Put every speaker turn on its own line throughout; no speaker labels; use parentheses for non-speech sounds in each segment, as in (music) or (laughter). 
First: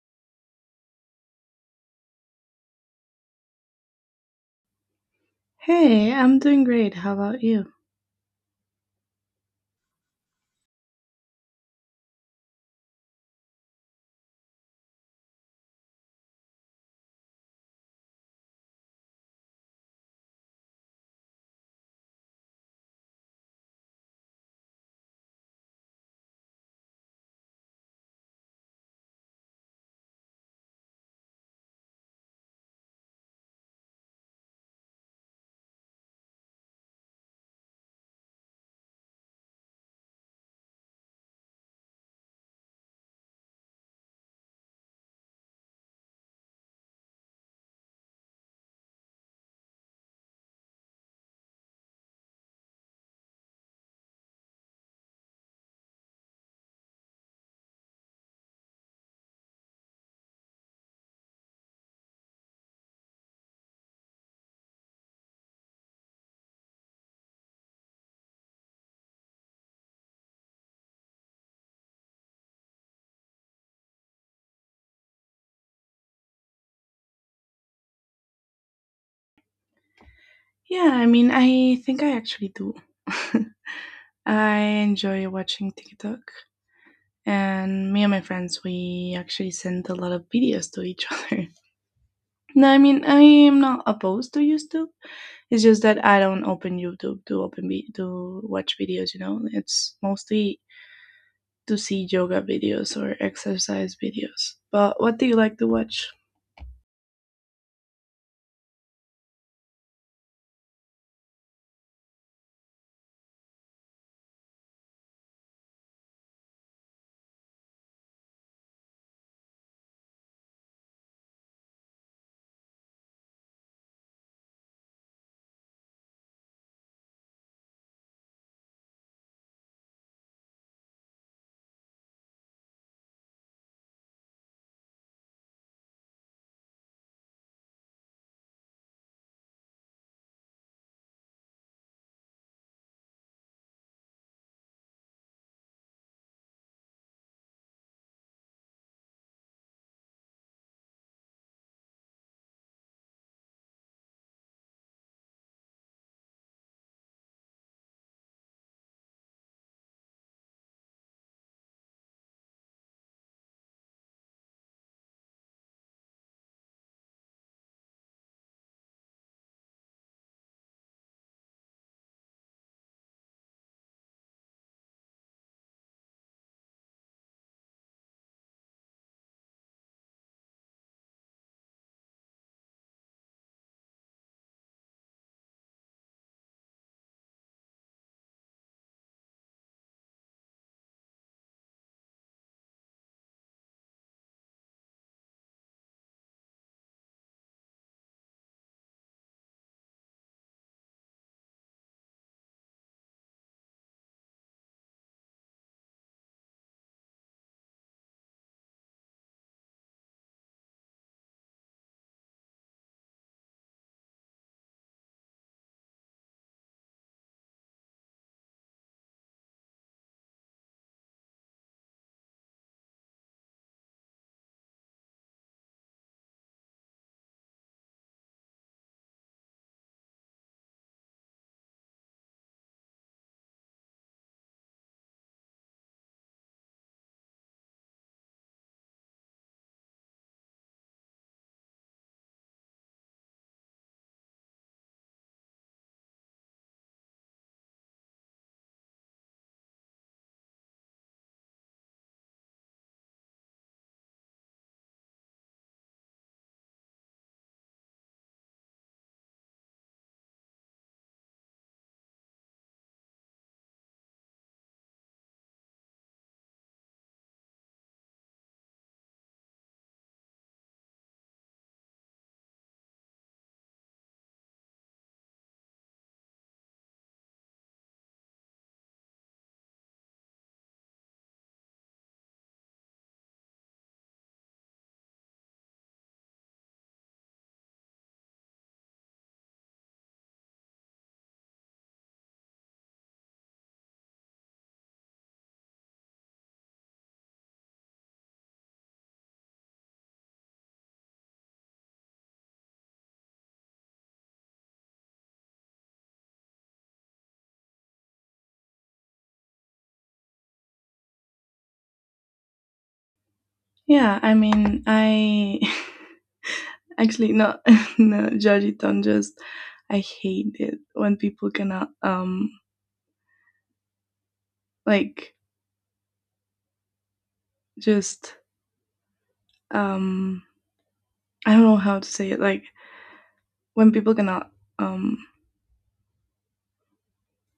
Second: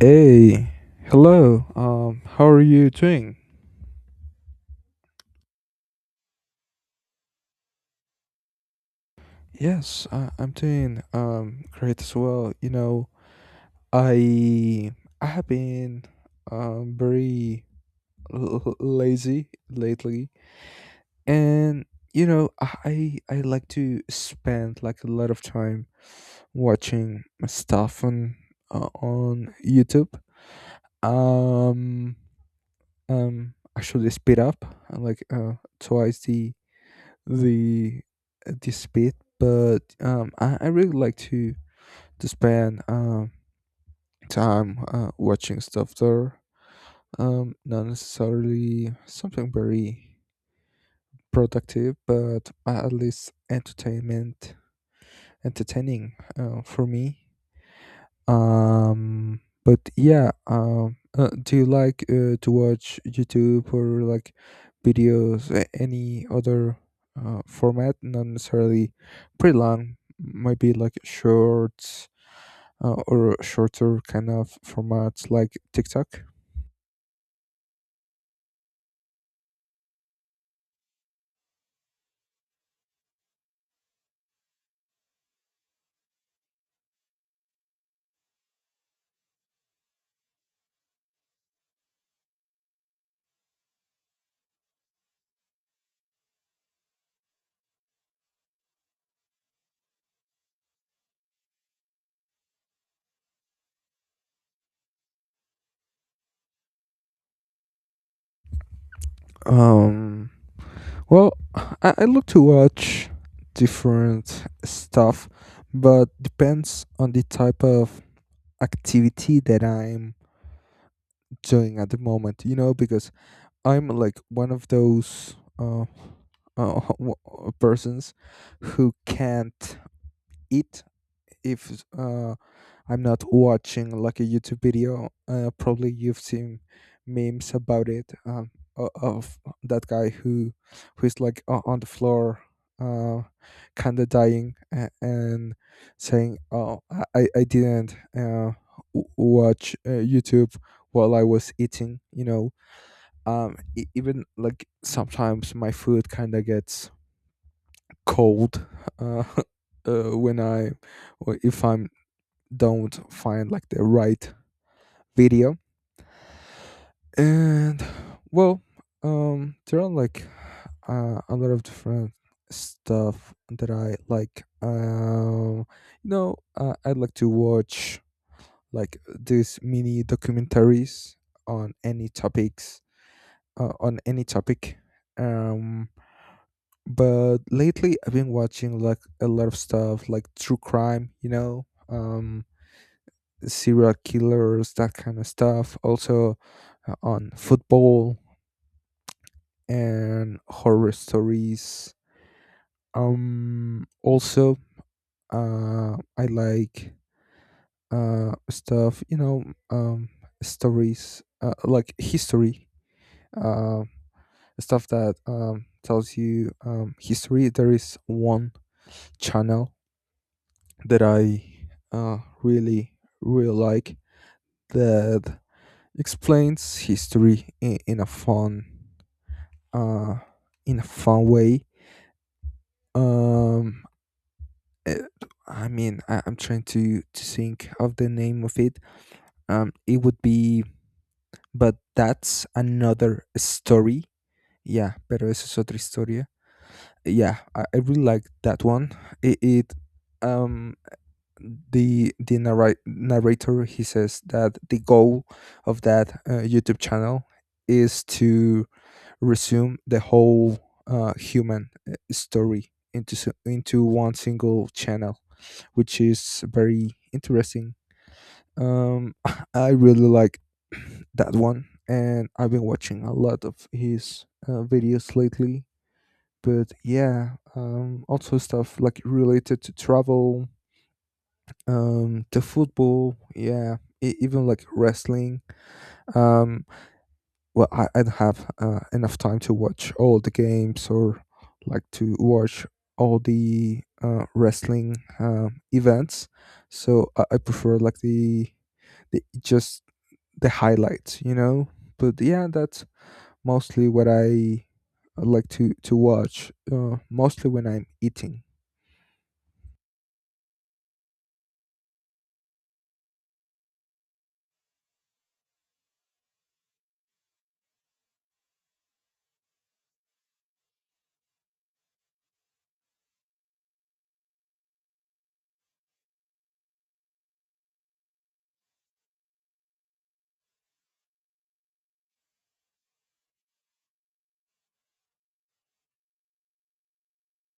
Hey, hello. How are you doing?
Hey, I'm doing great. How about you?
Yes, I'm doing great as well. You know, I I have been very lazy lately, and you know, I like to spend like a lot of time watching stuff on YouTube. Um, Actually, speed up like twice the debate, but I really like to spend time watching stuff there. Not necessarily something very productive, but at least entertainment entertaining for me. But yeah, do you like to watch YouTube or like videos, any other format? Not necessarily pretty long, maybe like shorts or shorter kind of formats like TikTok.
Yeah, I mean, I think I actually do. (laughs) I enjoy watching TikTok, and me and my friends, we actually send a lot of videos to each (laughs) other. No, I mean, I am not opposed to YouTube. It's just that I don't open YouTube to to watch videos. You know, it's mostly to see yoga videos or exercise videos. But what do you like to watch?
Um, well, I look to watch different stuff, but depends on the type of activity that I'm doing at the moment, you know, because I'm like one of those (laughs) uh, w- persons who can't eat if I'm not watching like a YouTube video. Probably you've seen memes about it, of that guy who is like on the floor. Uh, Kind of dying and saying, "Oh, I didn't watch YouTube while I was eating," you know, even like sometimes my food kind of gets cold, uh, (laughs) when I or if I'm don't find like the right video. And well there are like a lot of different stuff that I like, you know, I'd like to watch like these mini documentaries on any topics on any topic. um but lately I've been watching like a lot of stuff like true crime, you know, serial killers, that kind of stuff. Also on football and horror stories. Also, I like stuff, you know, um, stories like history, uh, stuff that tells you history. There is one channel that I really, really like, that explains history in a uh, in a fun way. Um, eh, I mean, I'm trying to think of the name of it. Um, it would be, but that's another story. Yeah, pero eso es otra historia. Yeah, I really like that one. It um the narrator, he says that the goal of that YouTube channel is to resume the whole human story into one single channel, which is very interesting. Um, (laughs) I really like (clears throat) that one, and I've been watching a lot of his videos lately. But yeah, also stuff like related to travel, the football, yeah, even like wrestling. um I don't have enough time to watch all the games or like to watch all the wrestling events. So I prefer like the just the highlights, you know. But yeah, that's mostly what I like to watch, mostly when I'm eating.
Yeah, I mean, I (laughs) actually no, (laughs) no, judge it on just I hate it when people cannot like just um I don't know how to say it, like when people cannot um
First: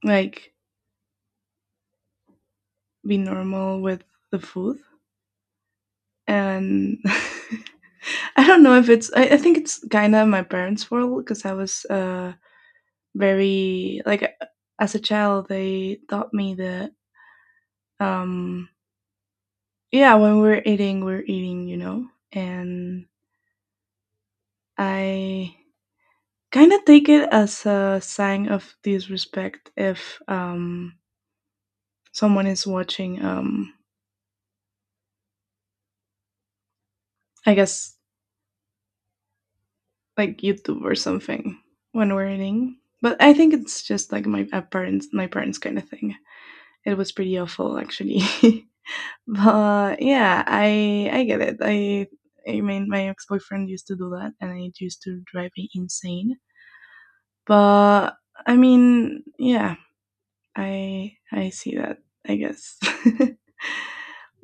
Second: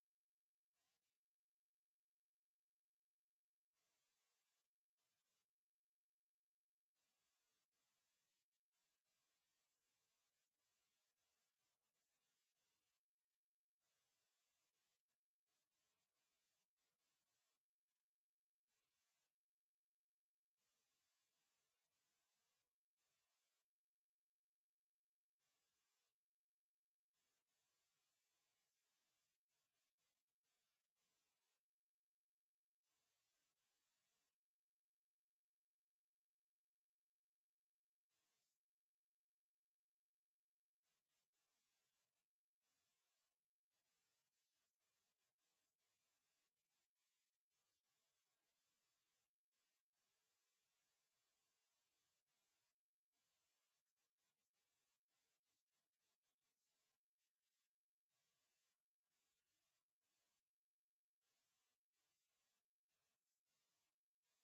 like be normal with the food. And (laughs) I don't know if it's I think it's kind of my parents' world, because I was very like as a child. They taught me that um yeah, when we're eating, we're eating, you know. And I kind of take it as a sign of disrespect if someone is watching, I guess, like YouTube or something when we're eating. But I think it's just like my parents my parents kind of thing. It was pretty awful actually. (laughs) But yeah, I get it. I mean my ex-boyfriend used to do that, and it used to drive me insane. But I mean, yeah, I see that, I guess. (laughs)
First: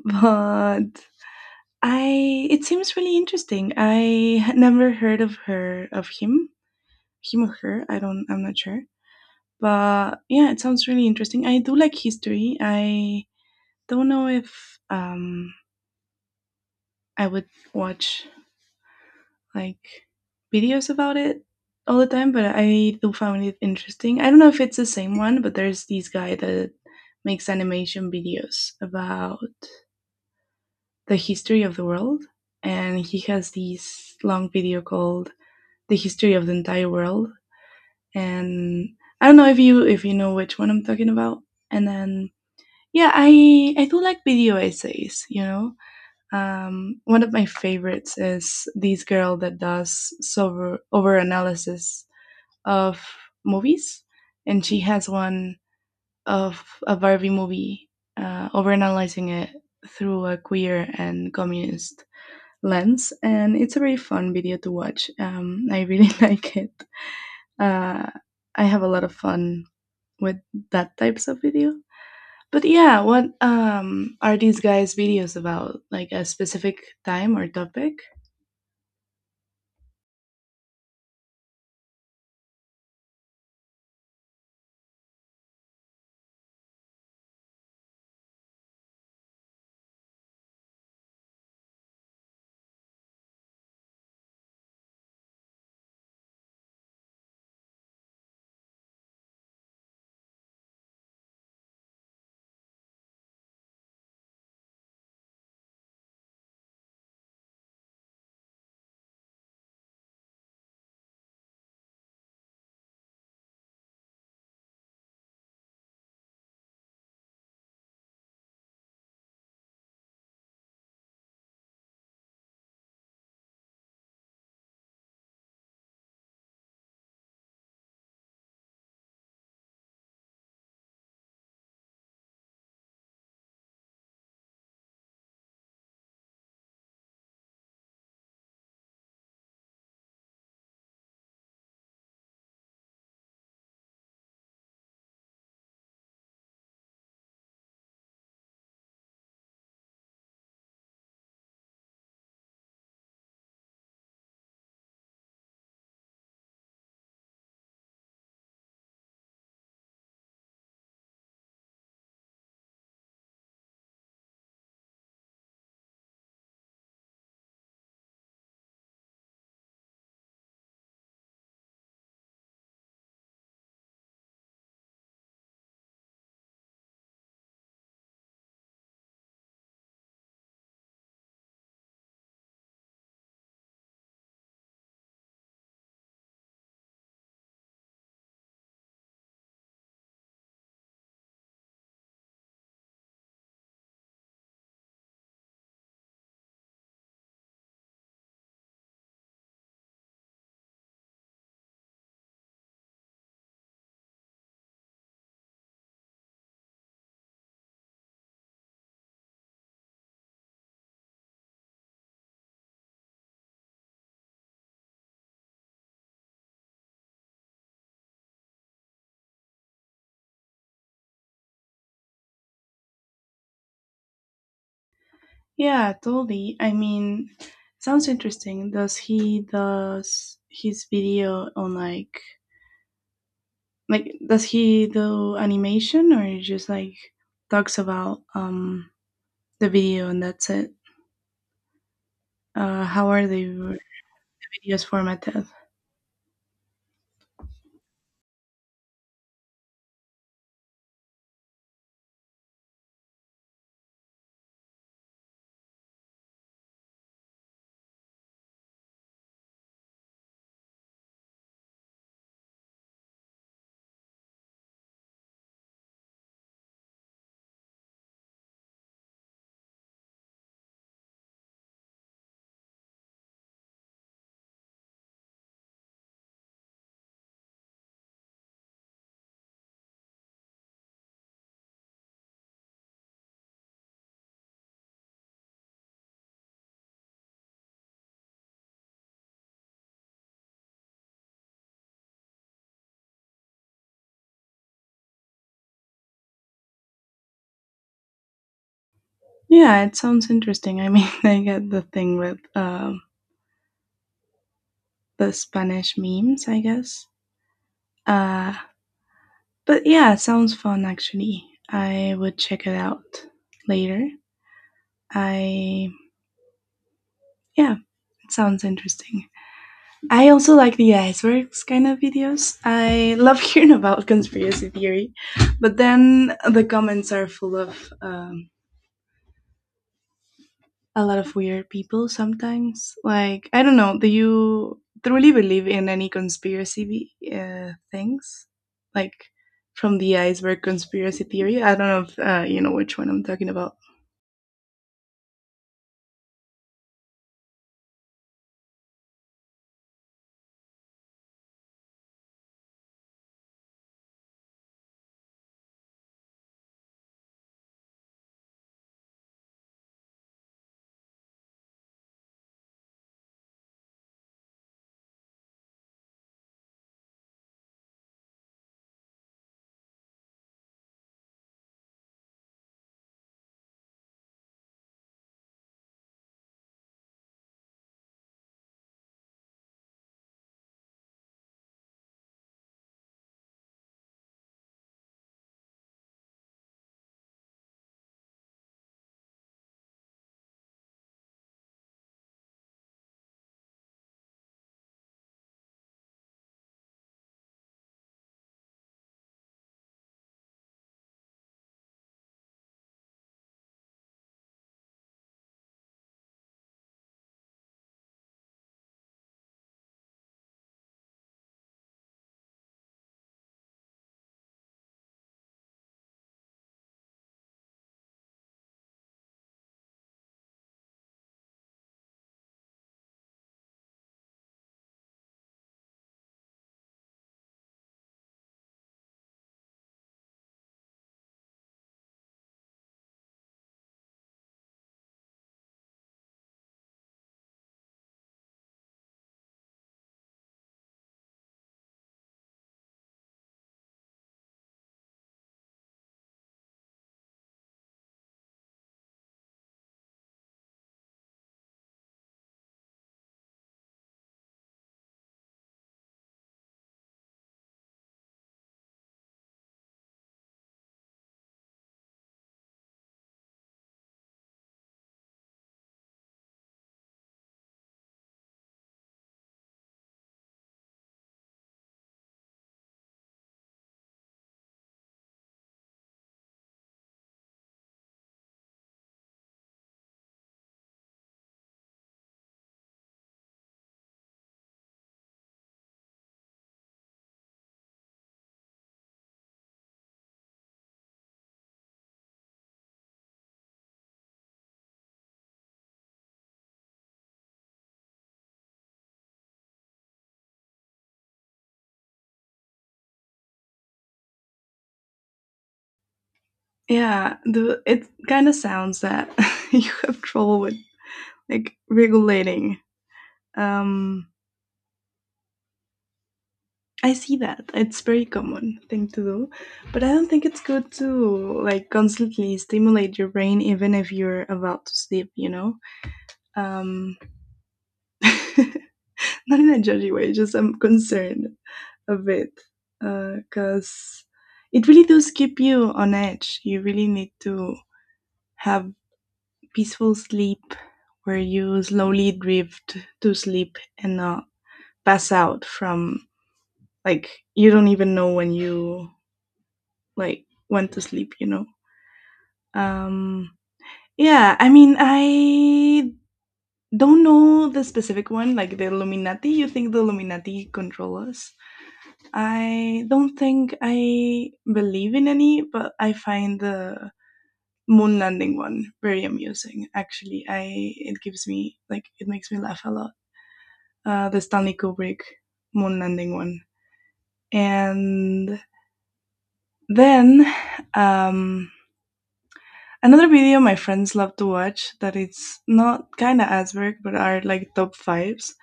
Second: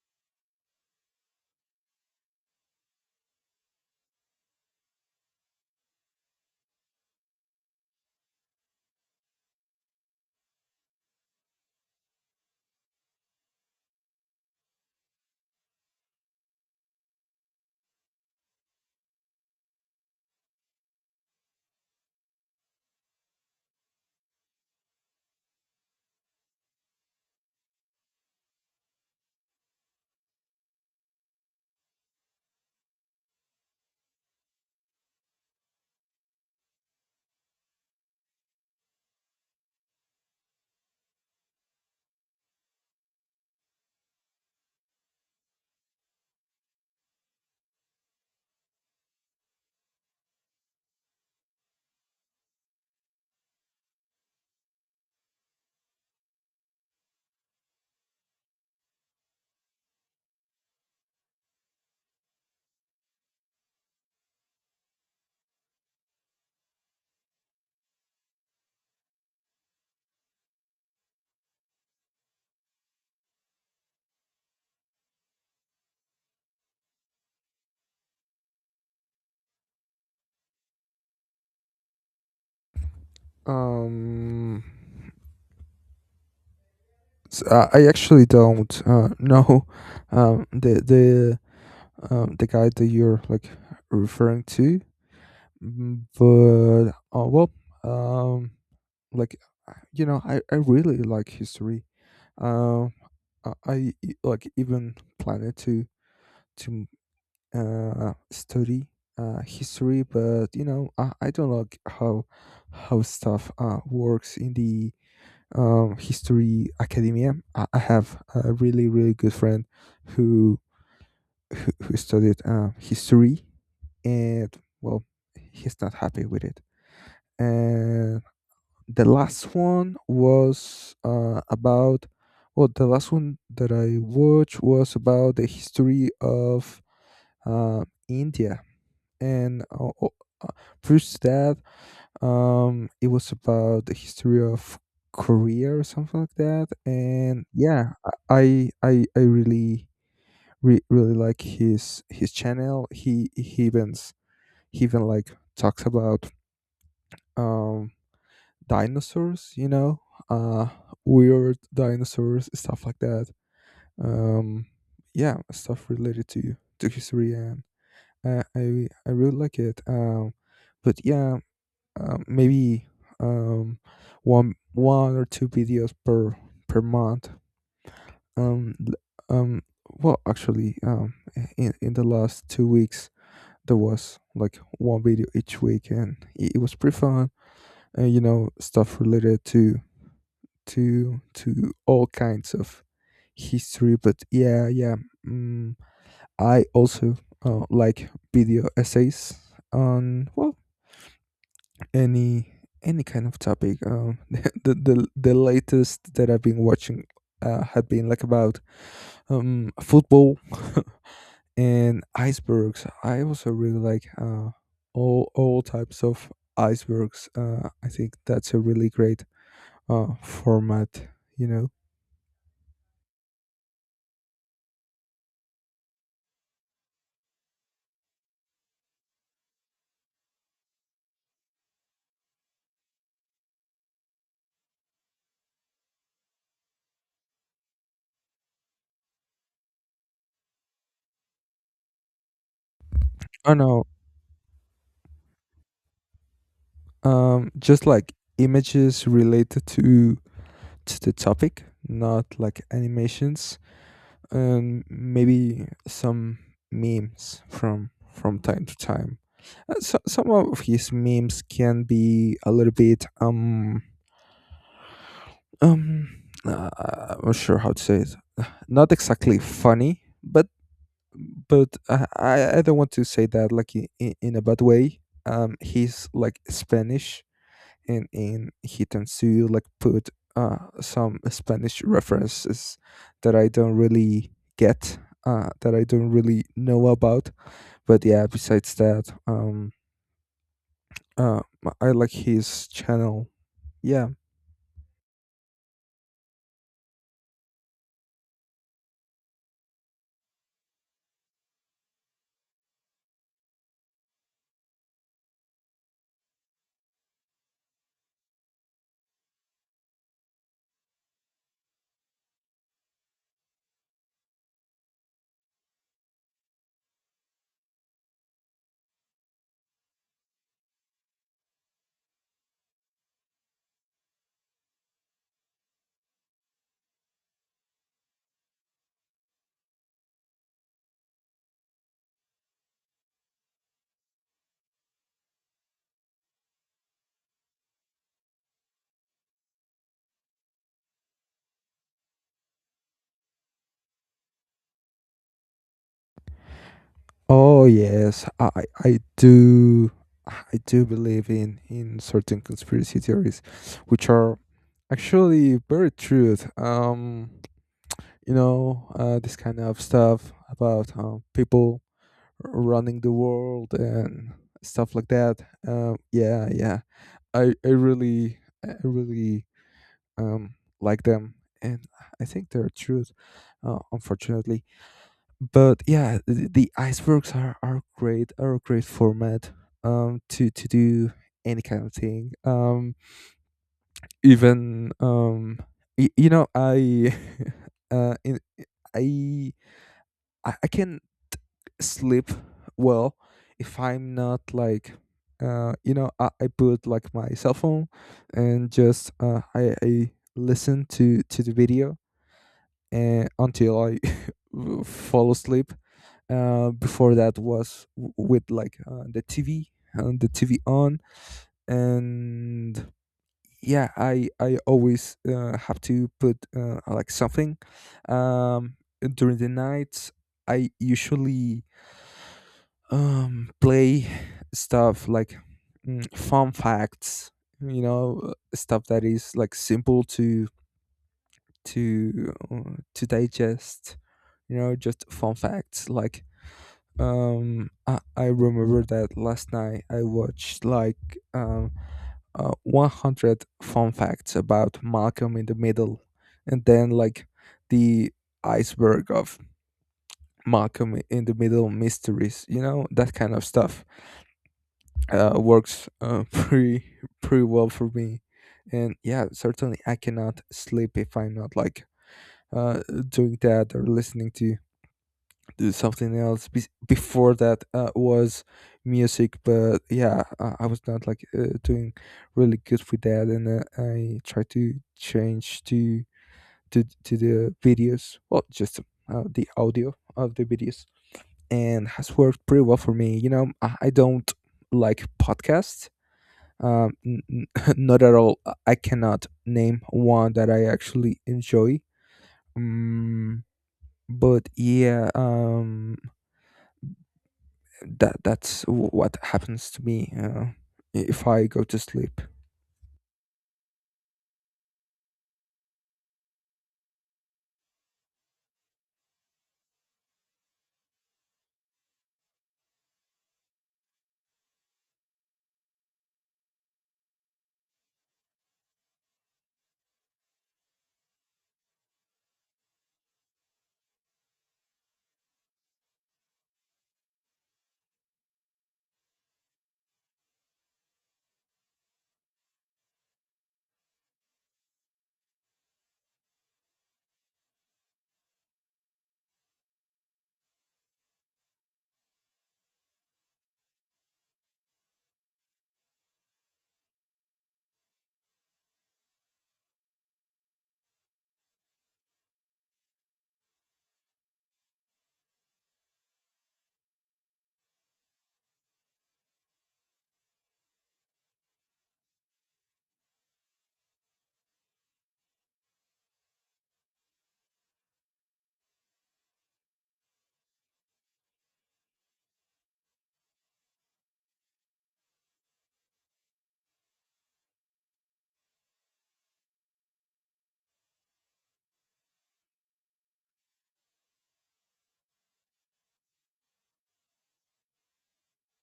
But I it seems really interesting. I had never heard of her of him, him or her, I don't I'm not sure. But yeah, it sounds really interesting. I do like history. I don't know if I would watch like videos about it all the time, but I do found it interesting. I don't know if it's the same one, but there's this guy that makes animation videos about the history of the world, and he has this long video called "The History of the Entire World." And I don't know if you know which one I'm talking about. And then yeah, I do like video essays, you know. One of my favorites is this girl that does sober over analysis of movies, and she has one of a Barbie movie, overanalyzing it through a queer and communist lens, and it's a very fun video to watch. I really (laughs) like it. Uh, I have a lot of fun with that types of video. But yeah, what are these guys' videos about? Like a specific time or topic?
Um So, uh, I actually don't know, um, the the the guy that you're like referring to, but um, like you know, I really like history. Um, I like even planning to study history, but you know, I don't like how stuff works in the history academia. I have a really, really good friend who who studied history, and well, he's not happy with it. And the last one was uh, about the last one that I watched was about the history of India, and prior to that, it was about the history of Korea or something like that, and yeah, I really really like his channel. He even like talks about um dinosaurs, you know, uh weird dinosaurs, stuff like that. Um, yeah, stuff related to history, and I really like it. But yeah, maybe um, one or two videos per month. Um, l- um, Actually, in the last 2 weeks there was like one video each week, and it was pretty fun. And you know, stuff related to all kinds of history. But yeah, yeah, mm, I also like video essays on any any kind of topic. (laughs) The latest that I've been watching had been like about football (laughs) and icebergs. I also really like all types of icebergs. I think that's a really great format. You know.
Yeah, totally. I mean, sounds interesting. Does his video on like does he do animation, or he just like talks about the video and that's it? How are
Oh
the
no.
videos formatted?
Just like images related to the topic, not like animations. And maybe some memes from time to time. So, some of his memes can be a little bit um uh, I'm not sure how to say it. (sighs) Not exactly funny, but I don't want to say that like in a bad way. He's like Spanish, and in he tends to like put some Spanish references that I don't really get, that I don't really know about. But yeah, besides that, uh, I like his channel. Yeah.
Yeah, it sounds interesting. I mean, (laughs) I get the thing with the Spanish memes, I guess. Uh, but yeah, it sounds fun actually. I would check it out later. I yeah, Sounds interesting. I also like the icebergs kind of videos. I love (laughs) hearing about conspiracy theory, but then the comments are full of a lot of weird people sometimes. Like, I don't know, do you truly believe in any conspiracy things? Like, from the iceberg conspiracy theory? I don't know if you know which one I'm talking about.
Oh yes, I do. I do believe in certain conspiracy theories, which are actually very true. You know, this kind of stuff about people running the world and stuff like that. Yeah, yeah. I I really I really um like them, and I think they're true, unfortunately. But yeah, the icebergs are great. Are a great format. To do any kind of thing. Even, you know, I (laughs) uh, in I I can't sleep well if I'm not like, you know, I put like my cell phone, and just I listen to the video and until I (laughs) fall asleep. Before that was with like the TV, and the TV on. And yeah, I always have to put, like something, um, during the nights. I usually play stuff like, fun facts, you know, stuff that is like simple to uh, to digest, you know, just fun facts like I remember that last night I watched like um 100 fun facts about Malcolm in the Middle, and then like the iceberg of Malcolm in the Middle mysteries, you know, that kind of stuff works, (laughs) pretty well for me. And yeah, certainly I cannot sleep if I'm not like, uh, doing that or listening to something else. Before that was music, but yeah, I was not like doing really good with that, and I tried to change to the videos. Well, just the audio of the videos, and has worked pretty well for me. You know, I don't like podcasts, um, n- n- (laughs) not at all. I cannot name one that I actually enjoy. Um, but yeah, that's what happens to me if I go to sleep.
Yeah, the it kind of sounds that (laughs) you have trouble with like regulating. Um, I see that it's very common thing to do, but I don't think it's good to like constantly stimulate your brain even if you're about to sleep. You know, um, (laughs) not in a judgy way. Just I'm concerned a bit because it really does keep you on edge. You really need to have peaceful sleep where you slowly drift to sleep and not pass out from like you don't even know when you like went to sleep, you know. um yeah, I mean, I don't know the specific one. Like the Illuminati, you think the Illuminati control us? I don't think I believe in any, but I find the moon landing one very amusing actually. I It gives me like it makes me laugh a lot, the Stanley Kubrick moon landing one. And then um, another video my friends love to watch that it's not kind of Asberg, but are like top fives.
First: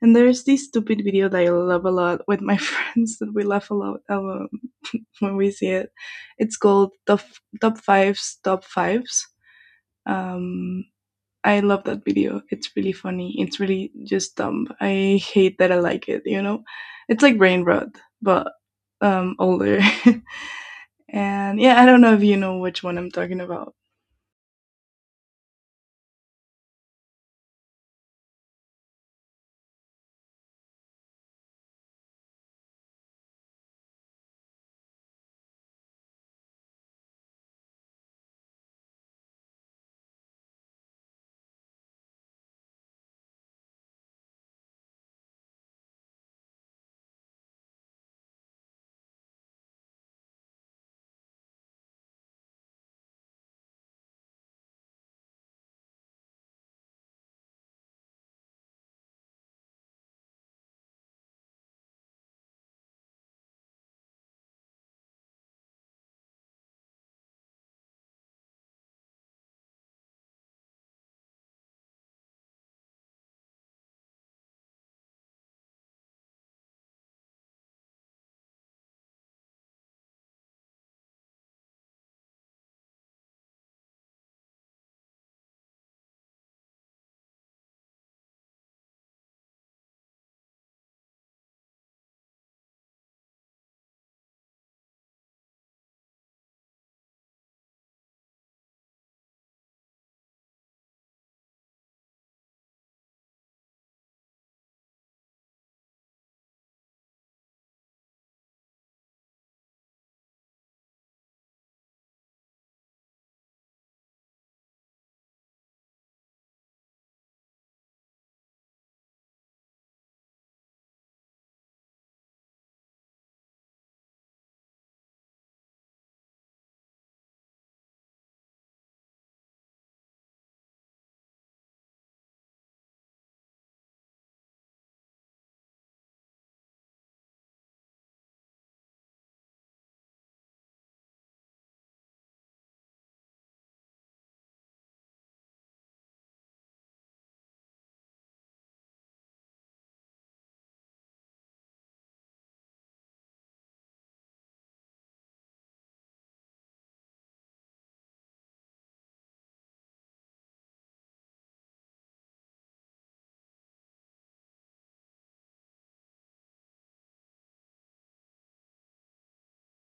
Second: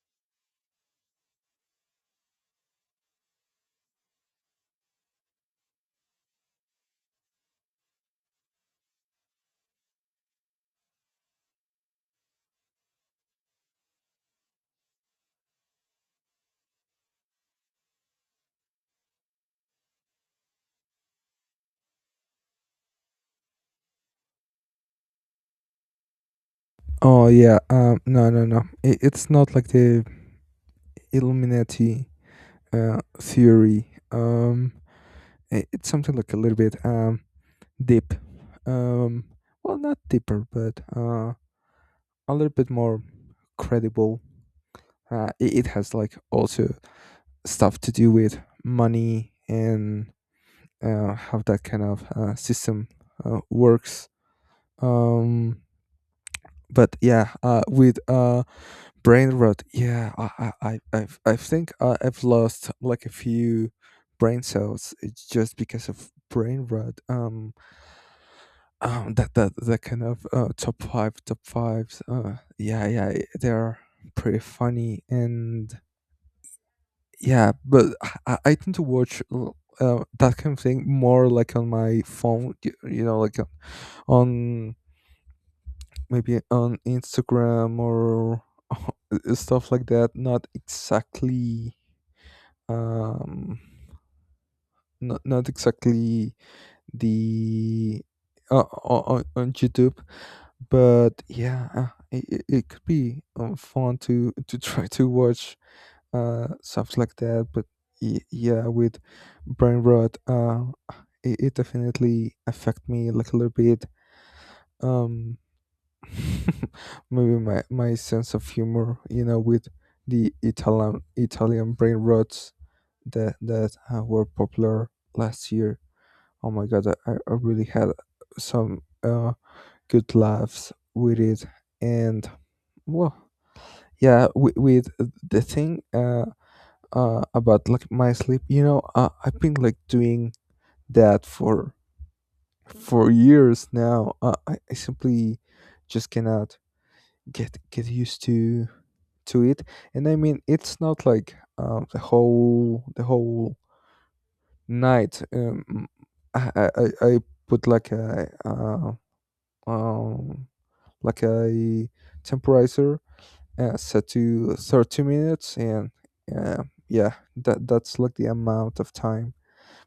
And there's this stupid video that I love a lot with my (laughs) friends that we laugh a lot (laughs) when we see it. It's called top fives, top fives. Um, I love that video. It's really funny. It's really just dumb. I hate that I like it, you know? It's like brain rot, but older. (laughs) And yeah, I don't know if you know which one I'm talking about.
Oh yeah, no, no, no. It's not like the Illuminati theory. It's something like a little bit deep. Um, well, not deeper, but a little bit more credible. It has like also stuff to do with money, and how that kind of system works. Um, but yeah, with brain rot, yeah, I think I've lost like a few brain cells, just because of brain rot. That kind of top five, top fives. Yeah, yeah, they are pretty funny, and Yeah, but I tend to watch that kind of thing more like on my phone, you know, like on maybe on Instagram or (laughs) stuff like that. Not exactly, um, not exactly the on YouTube, but yeah, it could be fun to try to watch stuff like that. But yeah, with brain rot, it definitely affect me like a little bit. um (laughs) Maybe my sense of humor, you know, with the Italian brain rots that were popular last year. Oh my god, I really had some good laughs with it. And well, yeah, with the thing, about like my sleep. You know, I've been like doing that for years now. I simply just cannot get used to it. And I mean, it's not like, the whole night. I put um like a temperature set to 30 minutes, and uh, yeah, that's like the amount of time.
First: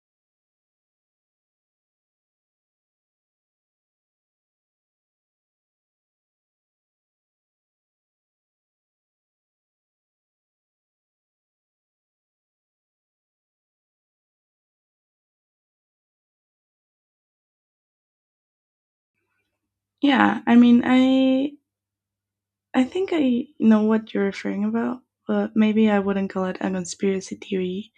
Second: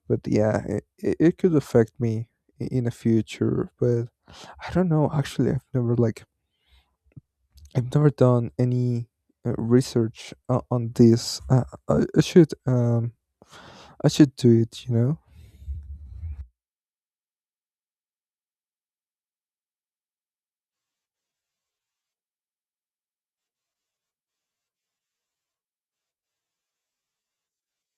But yeah, it could affect me in the future. But I don't know. Actually, I've never done any research on this. I, I should um I should do it.
Yeah, I mean, I think I know what you're referring about, but maybe I wouldn't call it a conspiracy theory,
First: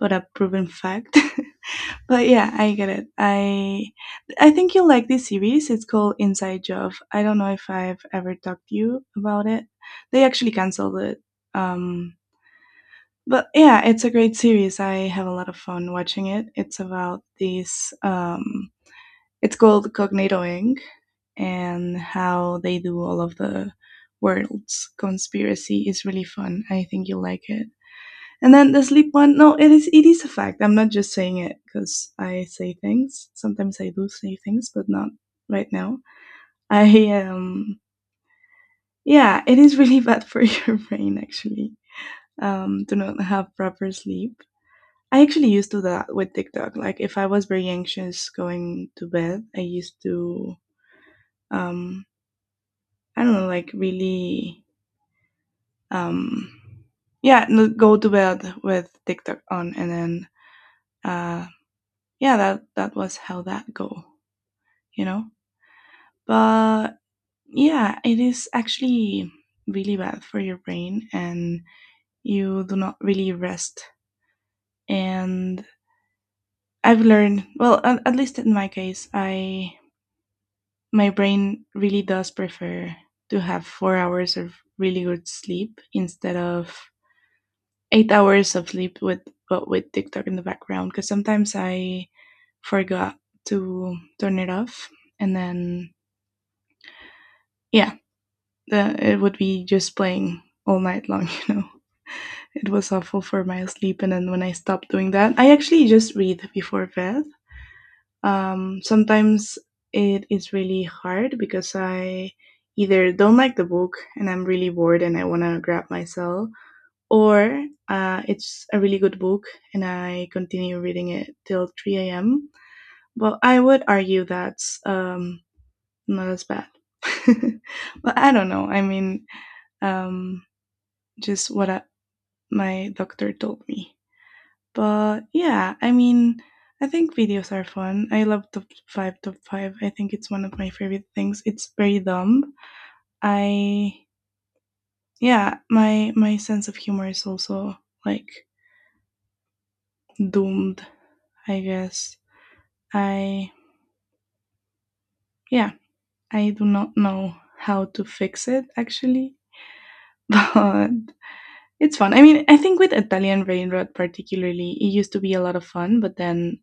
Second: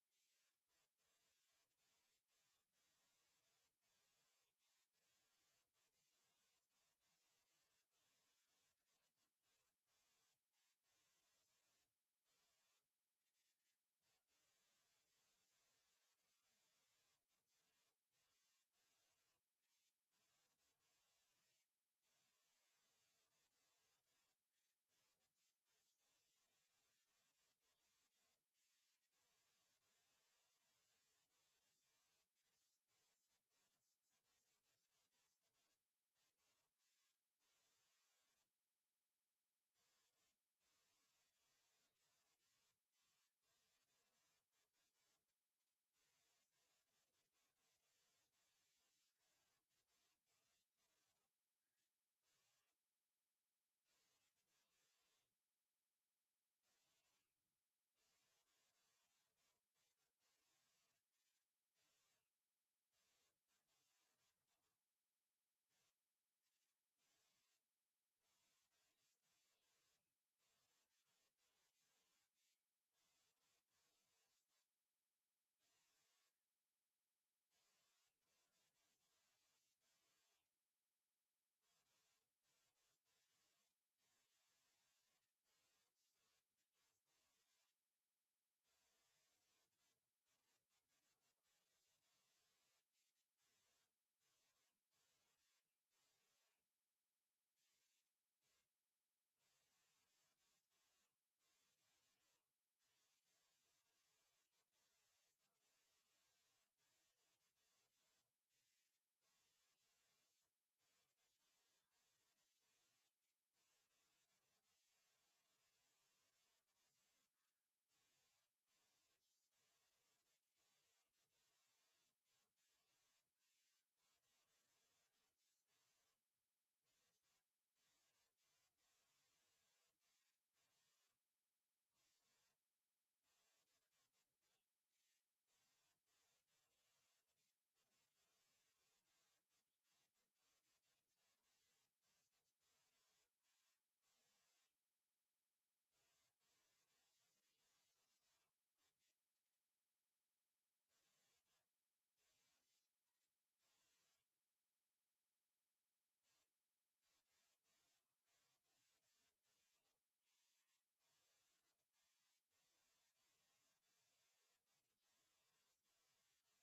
but a proven fact. (laughs) But yeah, I get it. I think you'll like this series. It's called Inside Job. I don't know if I've ever talked to you about it. They actually canceled it. Um, but yeah, it's a great series. I have a lot of fun watching it. It's about this. It's called Cognitoing, and how they do all of the world's conspiracy. Is really fun. I think you'll like it. And then the sleep one, no, it is a fact. I'm not just saying it because I say things. Sometimes I do say things, but not right now. I Yeah, it is really (laughs) bad for your brain actually. To not have proper sleep. I actually used to do that with TikTok. Like if I was very anxious going to bed, I used to um I don't know, like really um yeah, no- go to bed with TikTok on. And then uh yeah, that that was how that go, you know. But yeah, it is actually really bad for your brain, and you do not really rest. And I've learned, well, at least in my case, I my brain really does prefer to have 4 hours of really good sleep instead of eight hours of sleep with but with TikTok in the background. Because sometimes I forgot to turn it off, and then yeah it would be just playing all night long, (laughs) you know. It was awful for my sleep, and then when I stopped doing that, I actually just read before bed. Sometimes it is really hard because I either don't like the book and I'm really bored and I want to grab my cell, or it's a really good book and I continue reading it till 3 a.m. Well, I would argue that's not as bad. (laughs) But I don't know. I mean, um, just my doctor told me. But yeah, I mean, I think videos are fun. I love top five. I think it's one of my favorite things. It's very dumb. I yeah, my my sense of humor is also like doomed, I guess. I Yeah, I do not know how to fix it actually, (laughs) but it's fun. I mean, I think with Italian Railroad particularly, it used to be a lot of fun, but then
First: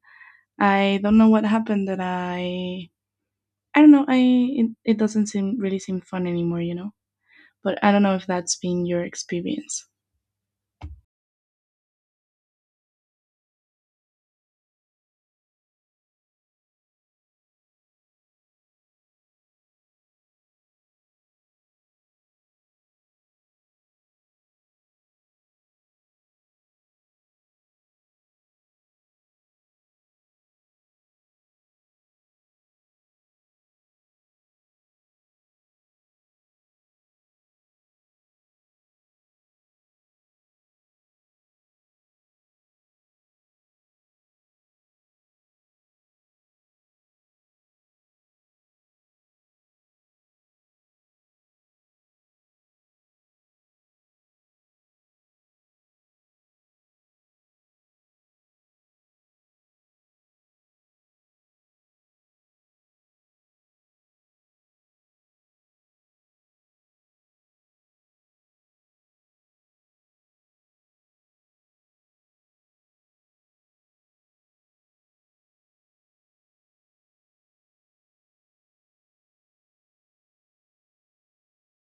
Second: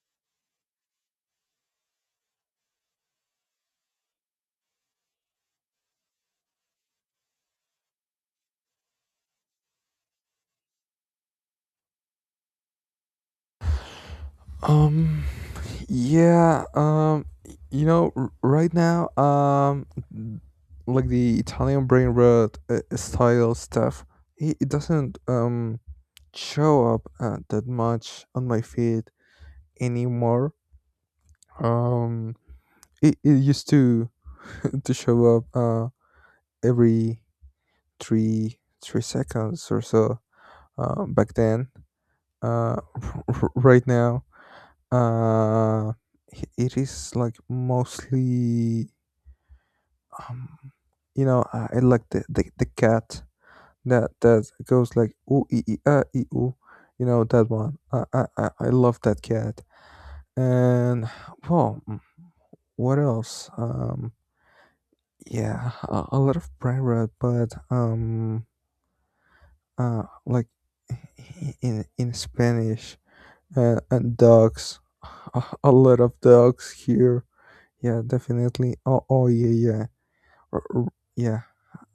I don't know what happened that I don't know I it, it doesn't seem fun anymore, you know. But I don't know if that's been your experience.
Um. Yeah. Right now, like the Italian brain rot style stuff, it doesn't show up that much on my feed anymore. Um it used to (laughs) to show up every three seconds or so back then. Uh, (laughs) right now, it is like mostly, um, I like the cat that goes like ooh ee ee ah ee ooh, you know that one. I love that cat. And (sighs) well, what else? Yeah, a lot of private, but uh like in Spanish, and dogs, a lot of dogs here, yeah, definitely. Oh yeah, yeah. R- r- yeah,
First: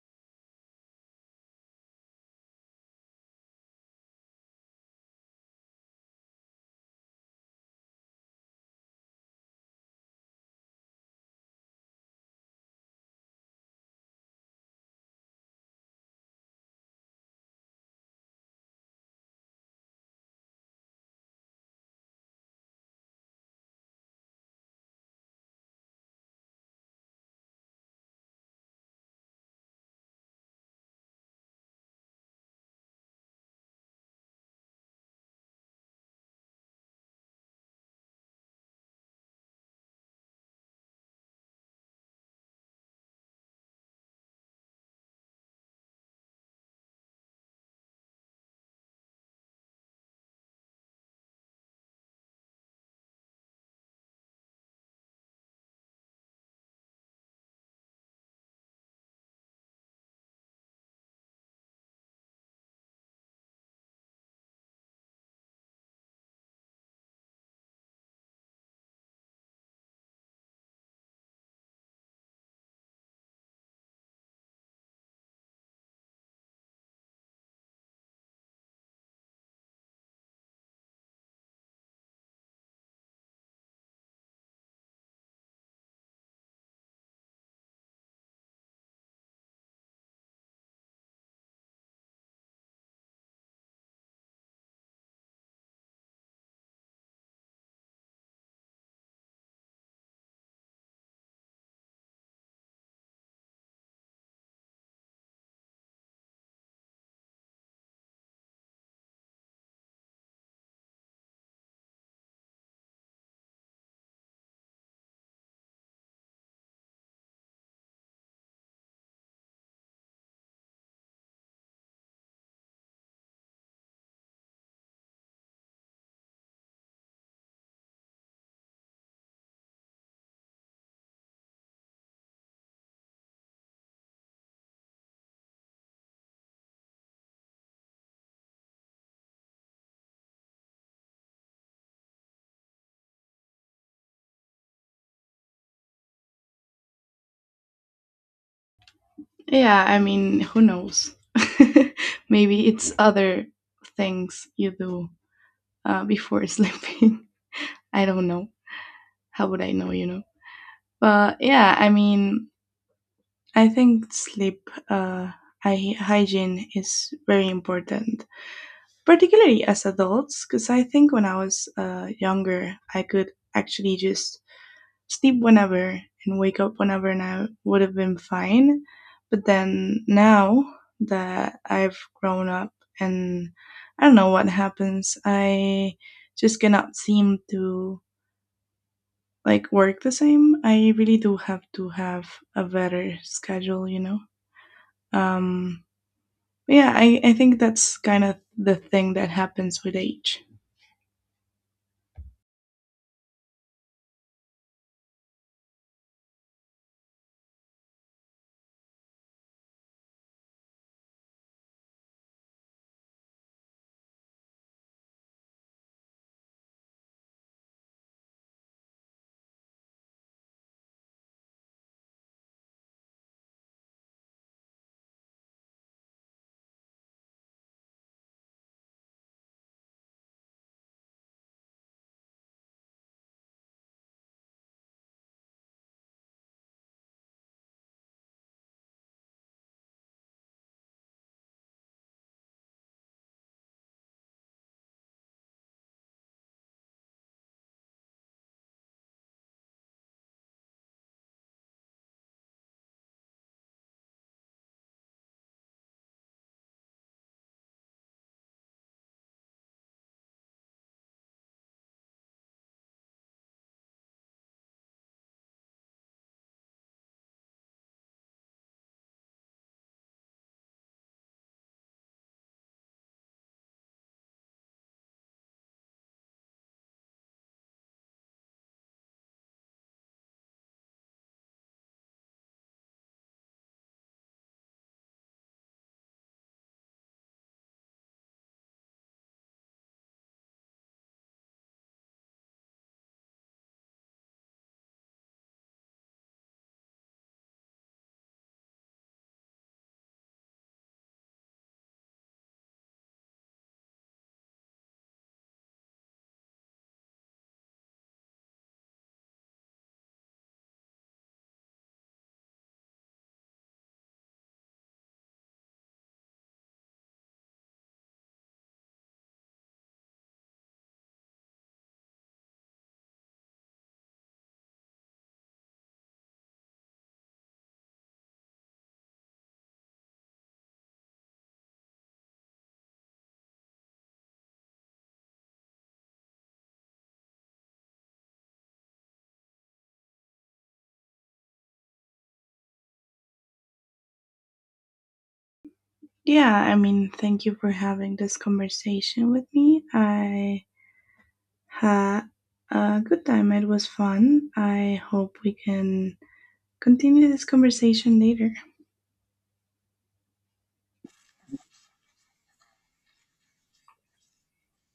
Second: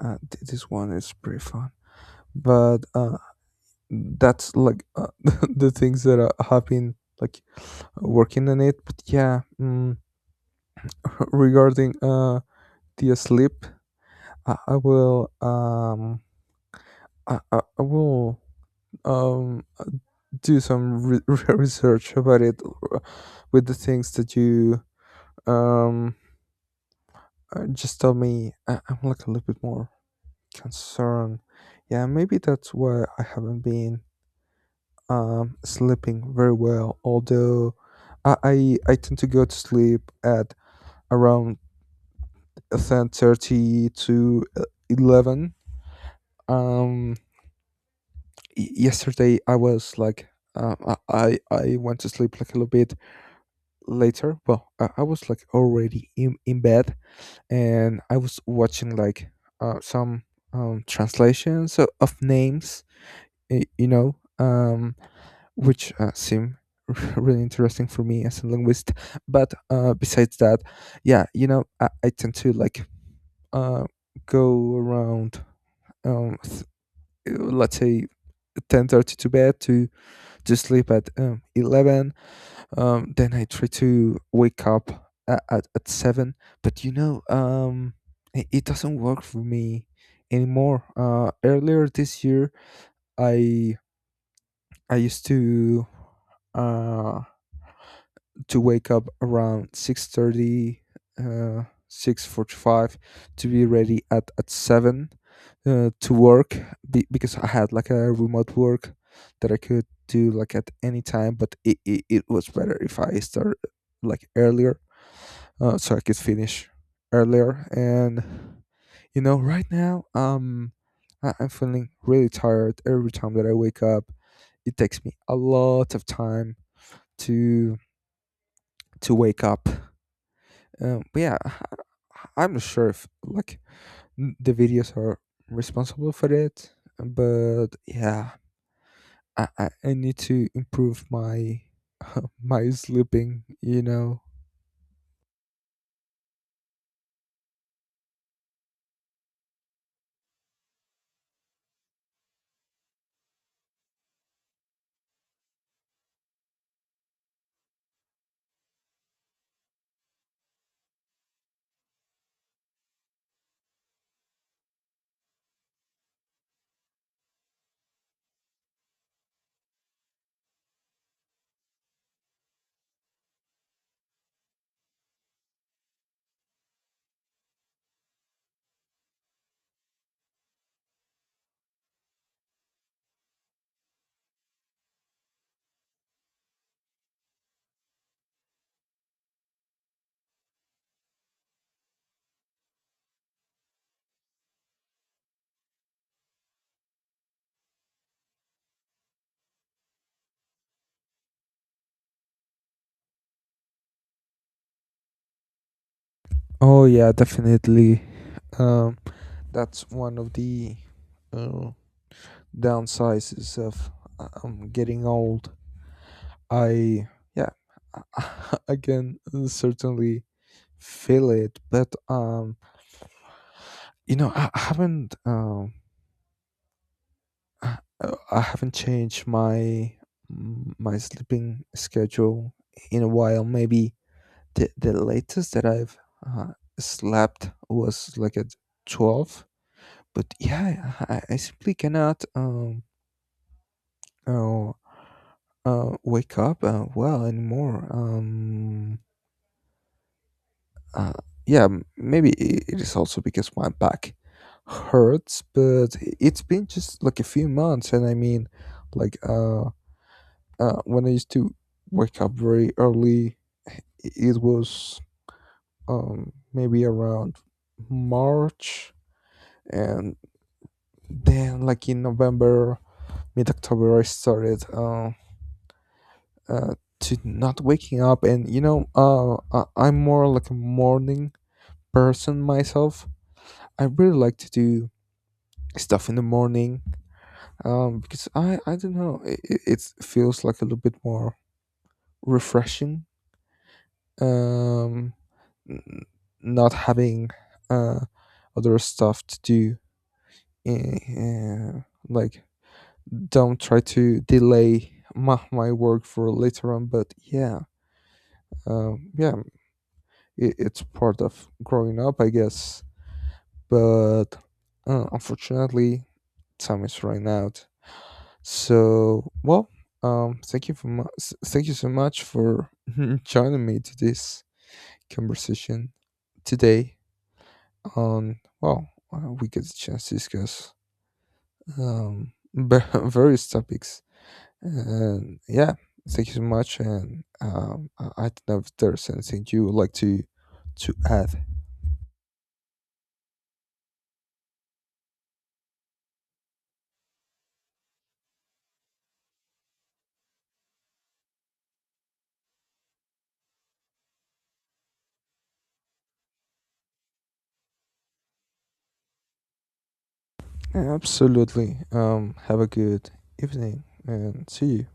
this one is pretty fun, but that's like (laughs) the things that have been like working on it. But yeah, regarding the sleep, i, I will um I will um do some (laughs) research about it uh, with the things that you um just tell me. I'm like a little bit more concerned. Yeah, maybe that's why I haven't been sleeping very well, although I tend to go to sleep at around 10:30 to 11. um Yesterday I was like, um, I went to sleep like a little bit later. Well, I was like already in bed, and I was watching like some translations of names, you know, which seem (laughs) really interesting for me as a linguist. But besides that, yeah, you know, I tend to like uh, go around, um, th- let's say 10:30 to bed to sleep at 11. Then I try to wake up at 7, but you know, it doesn't work for me anymore. Earlier this year, I I used uh to wake up around 6:30, 6:45, to be ready at 7, to work, because I had like a remote work that I could do like at any time, but it was better if I start like earlier, circuit finish earlier. And you know, right now, I'm feeling really tired every time that I wake up. It takes me a lot of time to to wake up. But yeah, I'm not sure if like the videos are responsible for it, but yeah, I need to improve my (laughs) my sleeping.
Yeah, I mean, who knows? (laughs) Maybe it's other things you do before (laughs) sleeping. I don't know. How would I know, you know? But yeah, I mean, I think sleep hygiene is very important, particularly as adults, because I think when I was younger, I could actually just sleep whenever and wake up whenever, and I would have been fine. But then now that I've grown up and I don't know what happens, I just cannot seem to like work the same. I really do have to have a better schedule, you know? Um, yeah, I think that's kind of the thing that happens with age.
Oh yeah, definitely. Um, That's one of the uh, downsides of getting old. I Yeah, (laughs) I can certainly feel it, but you know, I I haven't changed my sleeping schedule in a while. Maybe the latest that I've uh, slept was like at 12. But yeah, I simply cannot uh, wake up well anymore. Uh, yeah, maybe it is also because my back hurts, but it's been just like a few months. And I mean, like when I used to wake up very early, it was maybe around March, and then like in November, mid October, I started. Uh, to not waking up. And you know, I'm more like a morning person myself. I really like to do stuff in the morning, because I don't know, feels like a little bit more refreshing. Um, n- Not having uh, other stuff to do. Uh, like, don't try to delay my work for later on. But yeah, yeah, it's part of growing up, I guess. But unfortunately, time is running out. So, well, thank you so much for (laughs) joining me to this conversation today. On, well, we get a chance to discuss (laughs) various topics, and yeah, thank you so much. And I don't know if there's anything you would like to add.
Yeah, I mean, thank you for having this conversation with me. I had a good time. It was fun. I hope we can continue this conversation later.
Absolutely. Have a good evening, and see you.